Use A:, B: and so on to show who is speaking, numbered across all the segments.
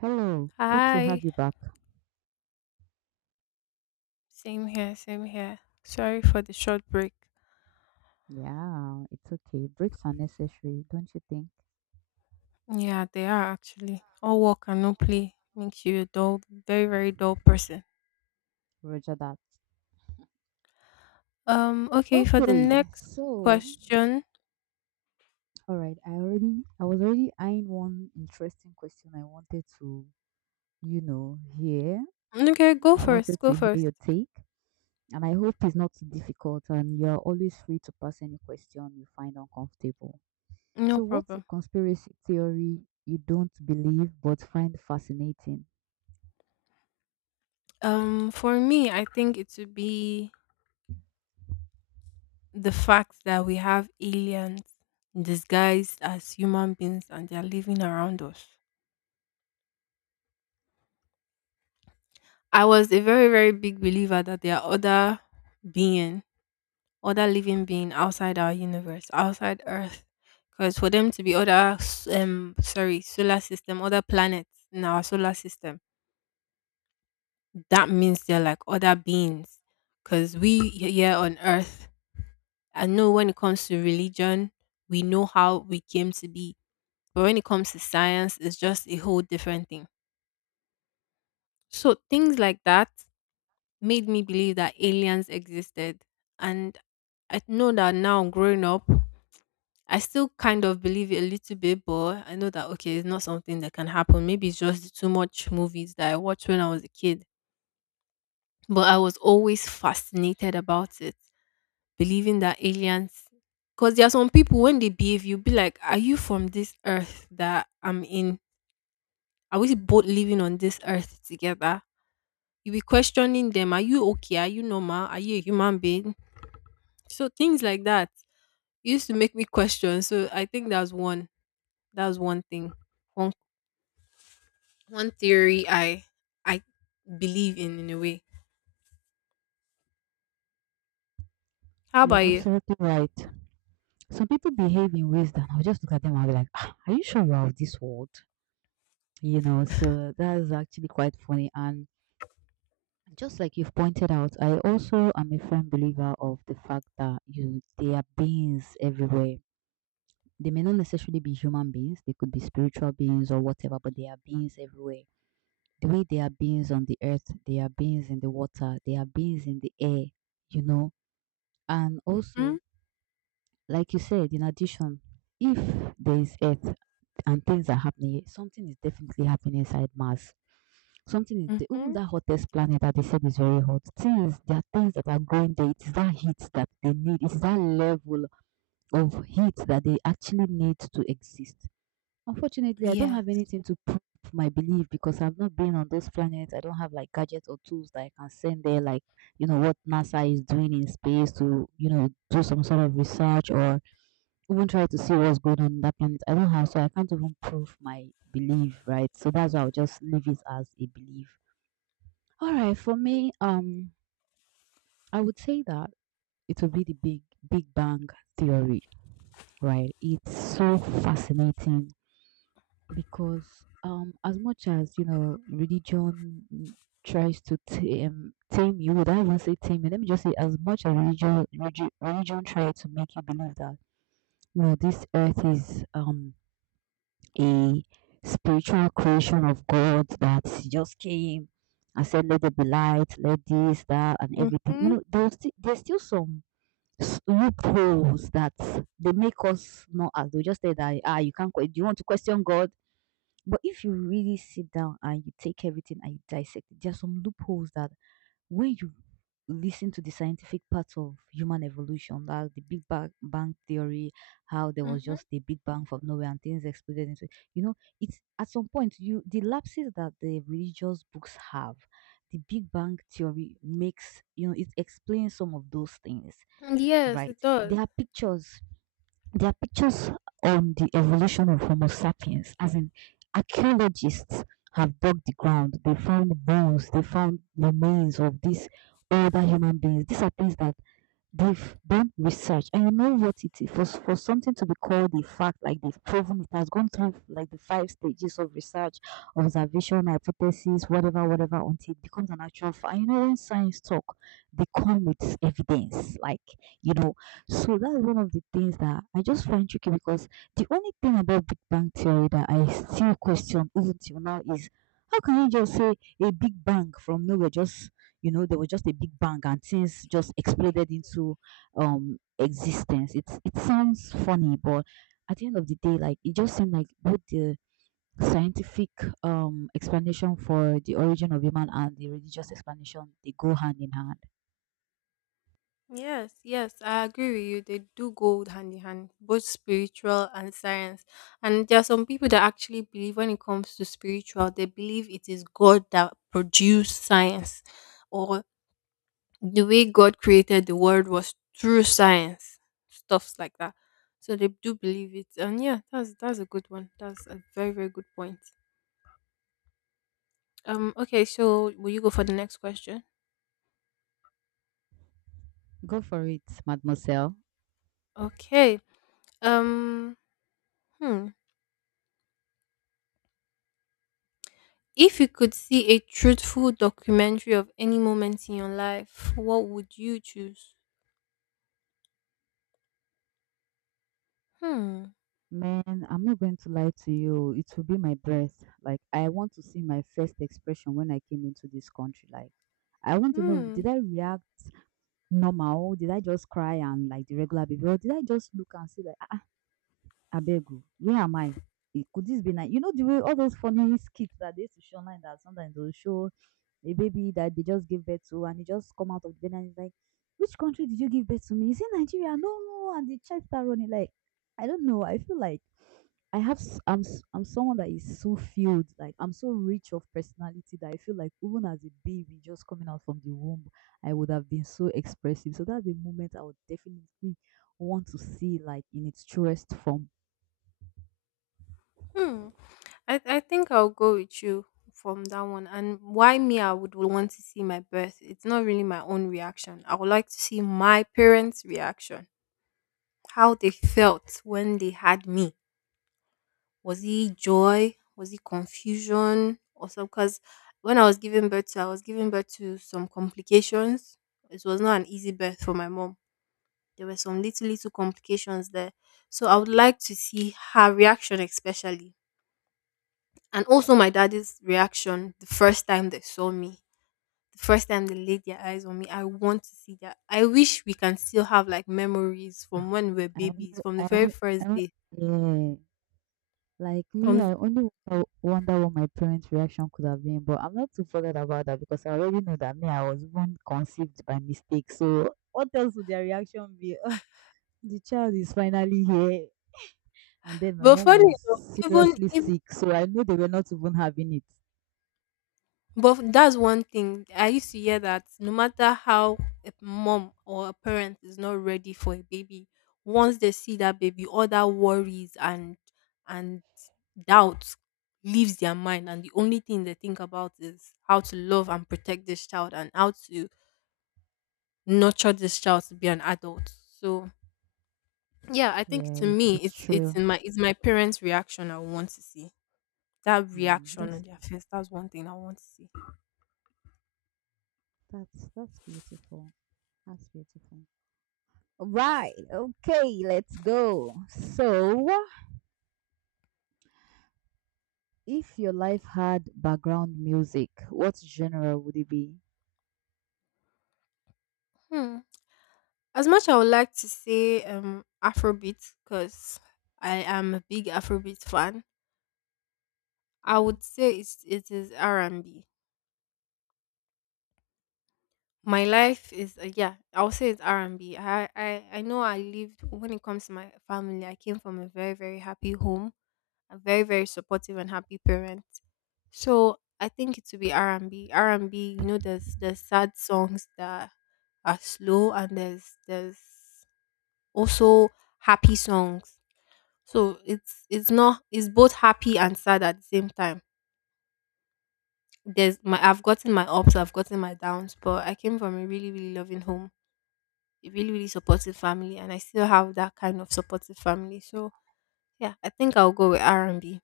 A: Hello, good to have
B: Hi.
A: you back.
B: Same here, same here. Sorry for the short break.
A: Yeah, it's okay. Breaks are necessary, don't you think?
B: Yeah, they are actually. All work and no play makes you a dull, very, very dull person.
A: Roger that.
B: Okay, for the
A: Okay,
B: next question.
A: all right, I was already eyeing one interesting question I wanted to hear.
B: Okay, go
A: I wanted
B: first, go
A: to hear
B: first.
A: your take, and I hope it's not too difficult and you're always free to pass any question you find uncomfortable.
B: No
A: So what's a
B: problem.
A: conspiracy theory you don't believe but find fascinating?
B: For me, I think it would be the fact that we have aliens disguised as human beings and they're living around us. I was a very, very big believer that there are beings other living being outside our universe, outside Earth. Because for them to be other, sorry, solar system, other planets in our solar system, that means they're like other beings. Because we here on Earth, I know when it comes to religion, we know how we came to be. But when it comes to science, it's just a whole different thing. So things like that made me believe that aliens existed. And I know that now growing up, I still kind of believe it a little bit, but I know that okay, it's not something that can happen. Maybe it's just the too much movies that I watched when I was a kid. But I was always fascinated about it, believing that aliens. Because there are some people when they behave, you'll be like, "Are you from this earth that I'm in? Are we both living on this earth together?" You be questioning them. Are you okay? Are you normal? Are you a human being? So things like that used to make me question. So I think that's one. That's one thing one one theory I believe in a way. How
A: You're
B: about you?
A: absolutely right. Some people behave in ways that I'll just look at them and I'll be like, "Ah, are you sure you're of this world?" You know, so that is actually quite funny. And just like you've pointed out, I also am a firm believer of the fact that you there are beings everywhere. They may not necessarily be human beings, they could be spiritual beings or whatever, but there are beings everywhere. The way there are beings on the earth, there are beings in the water, there are beings in the air, you know. And also,
B: Mhm.
A: like you said, in addition, if there is earth, and things are happening, something is definitely happening inside Mars. Even
B: Mhm.
A: that hottest planet that they said is very hot. Things there are things that are growing there. It's that heat that they need. It's that level of heat that they actually need to exist. Unfortunately, I don't
B: Yeah.
A: have anything to prove my belief because I've not been on those planets. I don't have like gadgets or tools that I can send there, like you know what NASA is doing in space to do some sort of research or even try to see what's going on in that planet. I don't have, so I can't even prove my belief, right? So that's why I'll just leave it as a belief. All right, for me, I would say that it will be the Big Bang theory, right? It's so fascinating because as much as you know, religion tries to tame you. Would I even say tame you? Let me just say, as much as religion tries to make you believe that you know this earth is a spiritual creation of God that just came and said, "Let there be light, let this, that, and everything." You
B: Mhm.
A: know, there's still some loopholes that they make us not as they just say that you can't. Do you want to question God? But if you really sit down and you take everything and you dissect it, there are some loopholes that when you listen to the scientific part of human evolution, like the Big Bang theory, how there was
B: Mhm.
A: just a Big Bang from nowhere and things exploded into, you know, it's at some point you the lapses that the religious books have, the Big Bang theory makes, you know, it explains some of those things,
B: Yes,
A: right?
B: it
A: There
B: does.
A: are pictures there are pictures on the evolution of Homo sapiens, as in archaeologists have dug the ground, they found bones, they found remains of these older human beings. These are things that They've done research, and you know what it is for something to be called a fact, like they've proven it has gone through like the five stages of research, observation, hypothesis, whatever, whatever, until it becomes an actual fact. And you know when science talk, they come with evidence, you know. So that's one of the things that I just find tricky because the only thing about Big Bang Theory that I still question even till now is, how can you just say a Big Bang from nowhere? Just, there was just a big bang and things just exploded into existence. It sounds funny, but at the end of the day, like, it just seemed like both the scientific explanation for the origin of human and the religious explanation, they go hand in hand.
B: Yes, yes, I agree with you. They do go hand in hand, both spiritual and science. And there are some people that actually believe when it comes to spiritual, they believe it is God that produced science, or the way God created the world was through science, stuffs like that. So they do believe it, and yeah, that's a good one. That's a very very good point. Okay, so will you go for the next question?
A: Go for it, mademoiselle.
B: Okay. Um, hmm. If you could see a truthful documentary of any moment in your life, what would you choose? Hmm.
A: Man, I'm not going to lie to you. It will be my breath. Like, I want to see my first expression when I came into this country. Like, I want to know,
B: Hmm.
A: did I react normal? Oh, did I just cry and like the regular baby? Or did I just look and see like, "Ah, abeg where am I? Eh, could this be nice?" You know the way all those funny skits that they used to show online that sometimes they'll show a baby that they just gave birth to and he just come out of the bed and it's like, "Which country did you give birth to me? Is it Nigeria?" No, and the child start running like, I don't know. I feel like I'm someone that is so filled, like I'm so rich of personality that I feel like even as a baby just coming out from the womb, I would have been so expressive. So that's a moment I would definitely want to see like in its truest form.
B: Hmm. I think I'll go with you from that one. And why me? I would want to see my birth. It's not really my own reaction. I would like to see my parents' reaction, how they felt when they had me. Was it joy? Was it confusion? Or some? Because when I was giving birth to some complications. It was not an easy birth for my mom. There were some little little complications there. So I would like to see her reaction, especially. And also my daddy's reaction the first time they saw me, the first time they laid their eyes on me. I want to see that. I wish we can still have like memories from when we were
A: Ah, I
B: babies,
A: only
B: from the
A: I
B: very
A: only, I
B: first
A: only
B: day.
A: yeah. Like me,
B: From the,
A: I only wonder what my parents' reaction could have been, but I'm not too bothered about that because I already know that me, I was even conceived by mistake. So what else would their reaction be? Oh, the child is finally here. And then my
B: but
A: mom
B: funny
A: was
B: enough, even
A: seriously sick, so I know they were not even having it.
B: But that's one thing. I used to hear that no matter how a mom or a parent is not ready for a baby, once they see that baby, all that worries and and doubts leaves their mind and the only thing they think about is how to love and protect this child and how to nurture this child to be an adult. So yeah, I think
A: Yeah,
B: to
A: it,
B: me
A: it's
B: it's it's
A: true.
B: in my it's my parents' reaction I want to see. That
A: Mm.
B: reaction on
A: That's
B: their face, that's one thing I want to see.
A: that's that's beautiful. That's beautiful. Right. Okay, let's go. So, if your life had background music, what genre would it be?
B: Hmm. As much I would like to say Afrobeat because I am a big Afrobeat fan, I
A: Yeah.
B: would say it is R and B. My life is yeah, I'll say it's R and B. I know I lived when it comes to my family, I came from a very very happy home, a very very supportive and happy parent. So I think it would be R and B. R and B, there's sad songs that are slow and there's also happy songs. So it's not, it's both happy and sad at the same time. There's my I've gotten my ups, I've gotten my downs, but I came from a really, really loving home, a really, really supportive family, and I still have that kind of supportive family. So yeah, I think I'll go with R and B.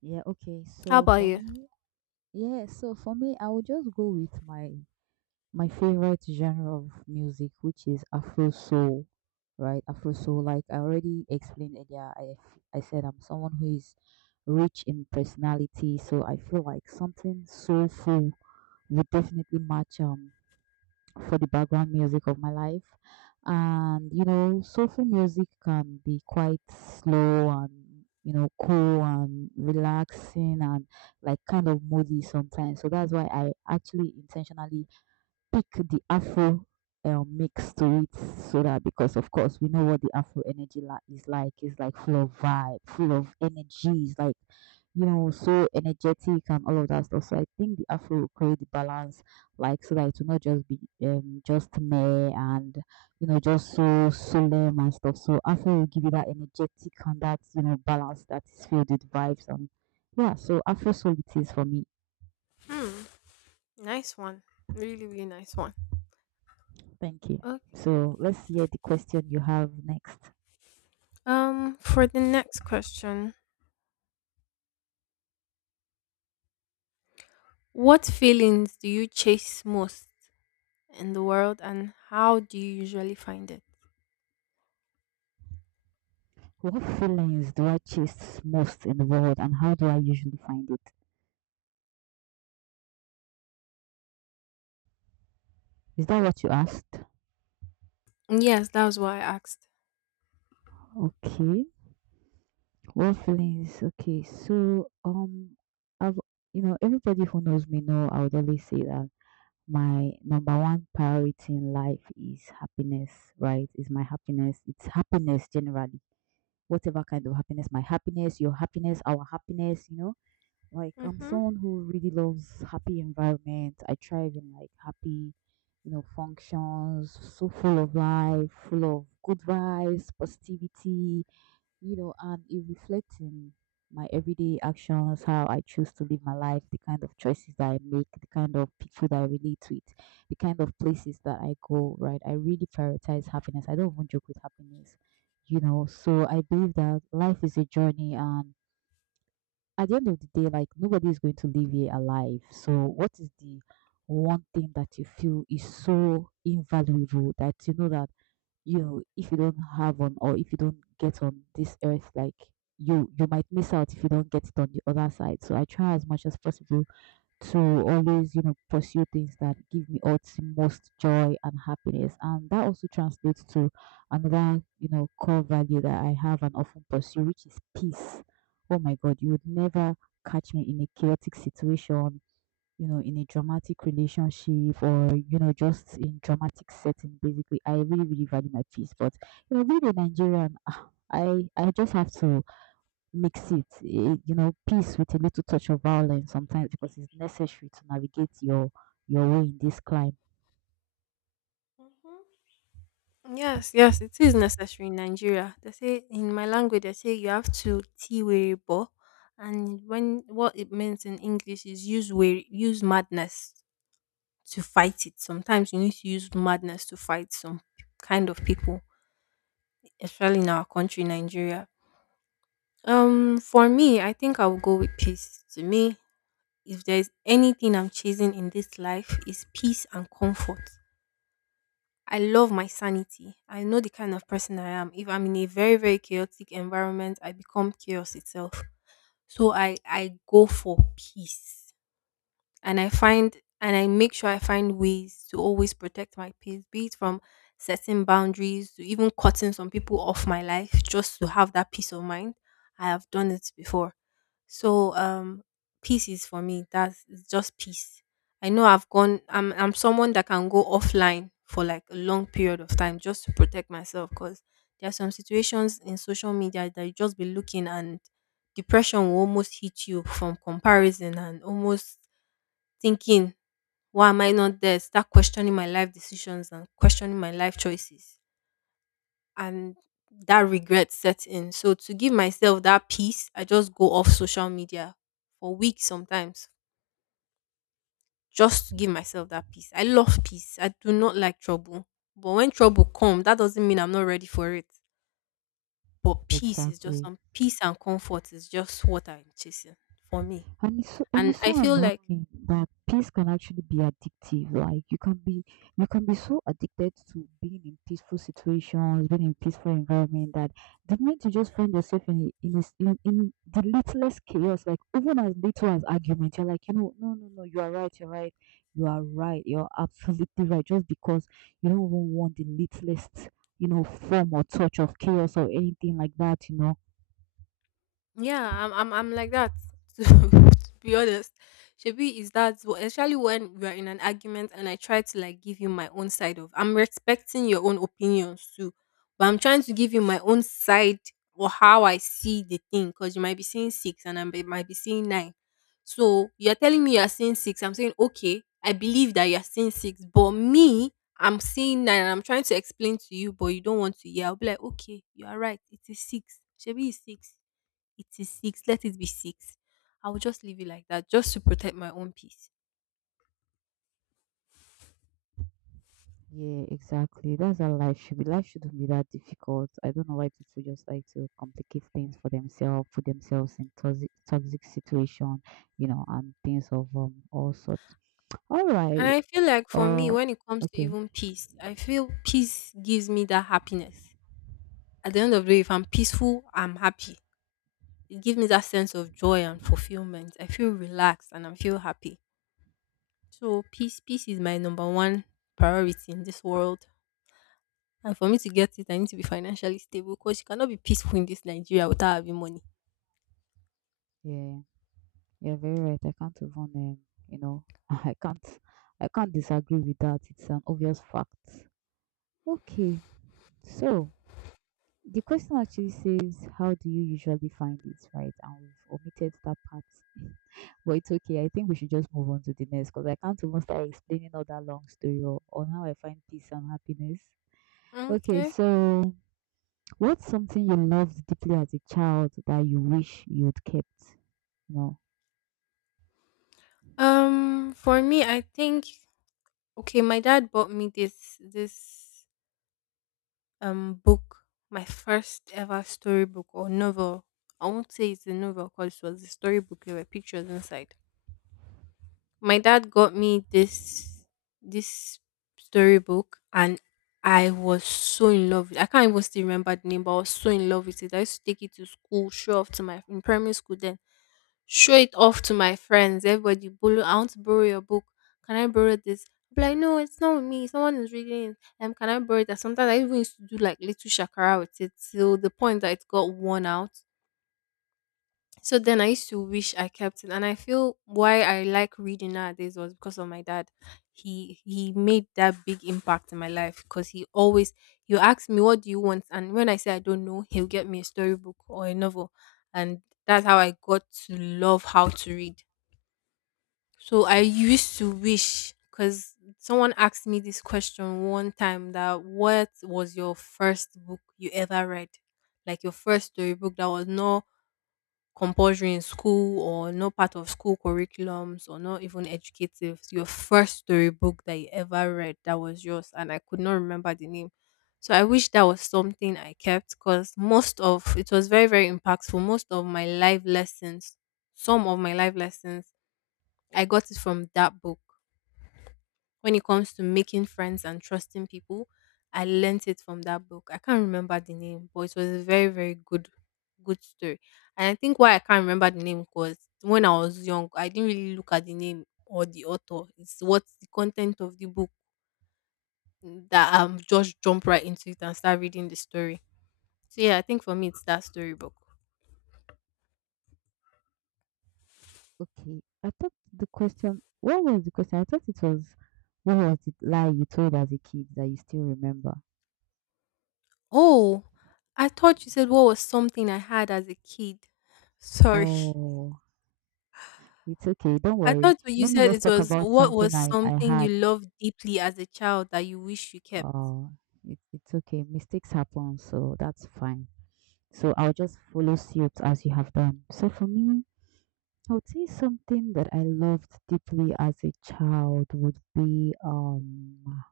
A: Yeah, okay.
B: How
A: So
B: about
A: for
B: you?
A: me, yeah, so for me, I would just go with my favorite genre of music, which is Afro soul, right? Afro soul, like I already explained earlier, I said I'm someone who is rich in personality, so I feel like something soulful would definitely match for the background music of my life. And you know, soulful music can be quite slow and you know cool and relaxing and like kind of moody sometimes. So that's why I actually intentionally pick the Afro mix to it so that because of course we know what the Afro energy like is like. It's like full of vibe, full of energy. It's like you know so energetic and all of that stuff. So I think the Afro will create the balance, like so that it will not just be just mere and you know just so solemn and stuff. So Afro will give you that energetic and that you know balance that is filled with vibes and yeah. So Afro soul it is for me.
B: Hmm. Nice one. Really, really nice one.
A: Thank you.
B: Okay.
A: So let's hear the question you have next.
B: For the next question, what feelings do you chase most in the world and how do you usually find it?
A: What feelings do I chase most in the world and how do I usually find it? Is that what you asked?
B: Yes, that was what I asked.
A: Okay. What feelings? Okay. So, I've, you know, everybody who knows me know I would always say that my number one priority in life is happiness, right? Is my happiness. It's happiness generally. Whatever kind of happiness, my happiness, your happiness, our happiness. Like I'm
B: Mm-hmm.
A: someone who really loves happy environment. I thrive in like happy, you know, functions, so full of life, full of good vibes, positivity, you know, and it reflects in my everyday actions, how I choose to live my life, the kind of choices that I make, the kind of people that I relate with, the kind of places that I go, right? I really prioritize happiness. I don't even joke with happiness, you know. So I believe that life is a journey and at the end of the day, like nobody is going to leave here alive. So, what is the one thing that you feel is so invaluable that you know if you don't have on or if you don't get on this earth, like you might miss out if you don't get it on the other side. So, I try as much as possible to always, you know, pursue things that give me utmost joy and happiness. And that also translates to another, you know, core value that I have and often pursue, which is peace. Oh my God, you would never catch me in a chaotic situation, you know, in a dramatic relationship or, you know, just in dramatic setting, basically. I really, really value my peace. But, you know, being a Nigerian, I just have to makes it, you know, peace with a little touch of violence sometimes because it's necessary to navigate your way in this climb.
B: Yes, yes, it is necessary in Nigeria. They say in my language, they say you have to tea were bo, and when what it means in English is use were use madness to fight it. Sometimes you need to use madness to fight some kind of people, especially in our country, Nigeria. For me, I think I will go with peace. To me, if there is anything I'm chasing in this life, is peace and comfort. I love my sanity. I know the kind of person I am. If I'm in a very, very chaotic environment, I become chaos itself. So I go for peace and I make sure I find ways to always protect my peace, be it from setting boundaries to even cutting some people off my life just to have that peace of mind. I have done it before. So peace is for me. That's It's just peace. I know I've gone I'm someone that can go offline for like a long period of time just to protect myself because there are some situations in social media that you just be looking and depression will almost hit you from comparison and almost thinking, why am I not there? Start questioning my life decisions and questioning my life choices. And that regret sets in. So to give myself that peace, I just go off social media for weeks sometimes just to give myself that peace. I love peace. I do not like trouble. But when trouble comes, that doesn't mean I'm not ready for it. But peace is just
A: Exactly.
B: some peace and comfort is just what I'm chasing for me.
A: And it's so, and
B: And
A: it's
B: I
A: so
B: feel like
A: annoying that peace can actually be addictive. Like you can be so addicted to being in peaceful situations, being in peaceful environment that the moment you just find yourself in, a s- in the littlest chaos, like even as little as argument, you're like, you know, no, no, no, you are right, you're right, you are right, you're absolutely right. Just because you don't even want the littlest, you know, form or touch of chaos or anything like that.
B: Yeah, I'm like that. To be honest, Shebi is that especially when we are in an argument and I try to like give you my own side of. I'm respecting your own opinions too, but I'm trying to give you my own side or how I see the thing because you might be seeing six and I might be seeing nine. So you're telling me you're seeing six. I'm saying okay, I believe that you're seeing six, but me. I'm seeing nine and I'm trying to explain to you, but you don't want to hear. I'll be like, okay, you are right. It is six. Shebi is six, it is six, let it be six. I will just leave it like that, just to protect my own peace.
A: Yeah, exactly. That's how life should be. Life shouldn't be that difficult. I don't know why people just like to complicate things for themselves, put themselves in toxic situation, you know, and things of all sorts. All
B: And
A: right.
B: I feel like for me,
A: Uh,
B: when it comes to
A: okay.
B: even peace, I feel peace gives me that happiness. At the end of the day, if I'm peaceful, I'm happy. It gives me that sense of joy and fulfillment. I feel relaxed and I feel happy. So peace, peace is my number one priority in this world. And for me to get it, I need to be financially stable because you cannot be peaceful in this Nigeria without having money.
A: Yeah, you're very right. I can't even you know, I can't I can't disagree with that. It's an obvious fact. Okay. So the question actually says, how do you usually find it, right? And we've omitted that part. But it's okay. I think we should just move on to the next because I can't even start explaining all that long story on how I find peace and happiness. Okay,
B: Okay.
A: so what's something you loved deeply as a child that you wish you would kept? No.
B: For me, I think okay, my dad bought me this book, my first ever storybook or novel. I won't say it's a novel because it was a storybook. There were pictures inside. My dad got me this storybook, and I was so in love with, I can't even still remember the name, but I was so in love with it. I used to take it to school, show off to my, in primary school then show it off to my friends. Everybody borrow. I want to borrow your book. Can I borrow this? I'll be like, no, it's not with me. Someone is reading it. Can I borrow it? And sometimes I even used to do like little shakara with it till the point that it got worn out. So then I used to wish I kept it, and I feel why I like reading nowadays was because of my dad. He made that big impact in my life because he always you ask me what do you want, and when I say I don't know, he'll get me a storybook or a novel, and that's how I got to love how to read. So I used to wish because someone asked me this question one time that what was your first book you ever read? Like your first storybook that was not compulsory in school or not part of school curriculums or not even educative. Your first storybook that you ever read that was yours and I could not remember the name. So I wish that was something I kept because most of it was very, very impactful. Most of my life lessons, Some of my life lessons I got it from that book. When it comes to making friends and trusting people, I learnt it from that book. I can't remember the name, but it was a very, very good, good story. And I think why I can't remember the name was when I was young, I didn't really look at the name or the author. It's What's the content of the book that I'm just jump right into it and start reading the story. So yeah, I think for me it's that storybook.
A: Okay. I thought the question, What was the question? I thought it was, what was the lie you told as a kid that you still remember?
B: Oh, I thought you said what was something I had as a kid. Sorry.
A: Oh, it's okay. Don't
B: I
A: worry.
B: thought what you
A: Let me
B: said
A: just
B: it
A: talk
B: was
A: about
B: what
A: something
B: was
A: I
B: something you
A: had.
B: loved deeply as a child that you wish you kept.
A: Oh, it's okay. Mistakes happen, so that's fine. So I'll just follow suit as you have done. So for me, I would say something that I loved deeply as a child would be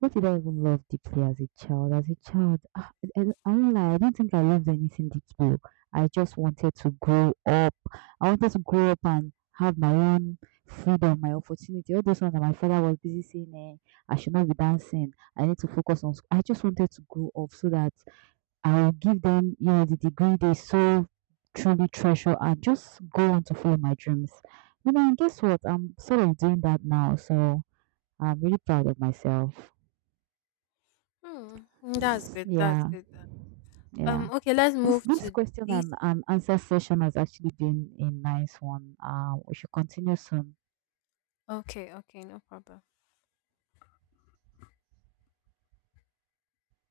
A: what did I even love deeply as a child? As a child, I won't lie, I didn't think I loved anything deeply. I just wanted to grow up. I wanted to grow up and have my own freedom, my opportunity. All those ones that my father was busy saying, I should not be dancing. I need to focus on school. I just wanted to grow up so that I will give them, you know, the degree they so truly treasure and just go on to follow my dreams. You know, and guess what? I'm sort of doing that now, so I'm really proud of myself.
B: Hmm, that's good. That's
A: Yeah,
B: good.
A: yeah.
B: Okay. Let's
A: This
B: move
A: this
B: to
A: question
B: this.
A: and answer session has actually been a nice one. We should continue soon.
B: Okay. Okay. No problem.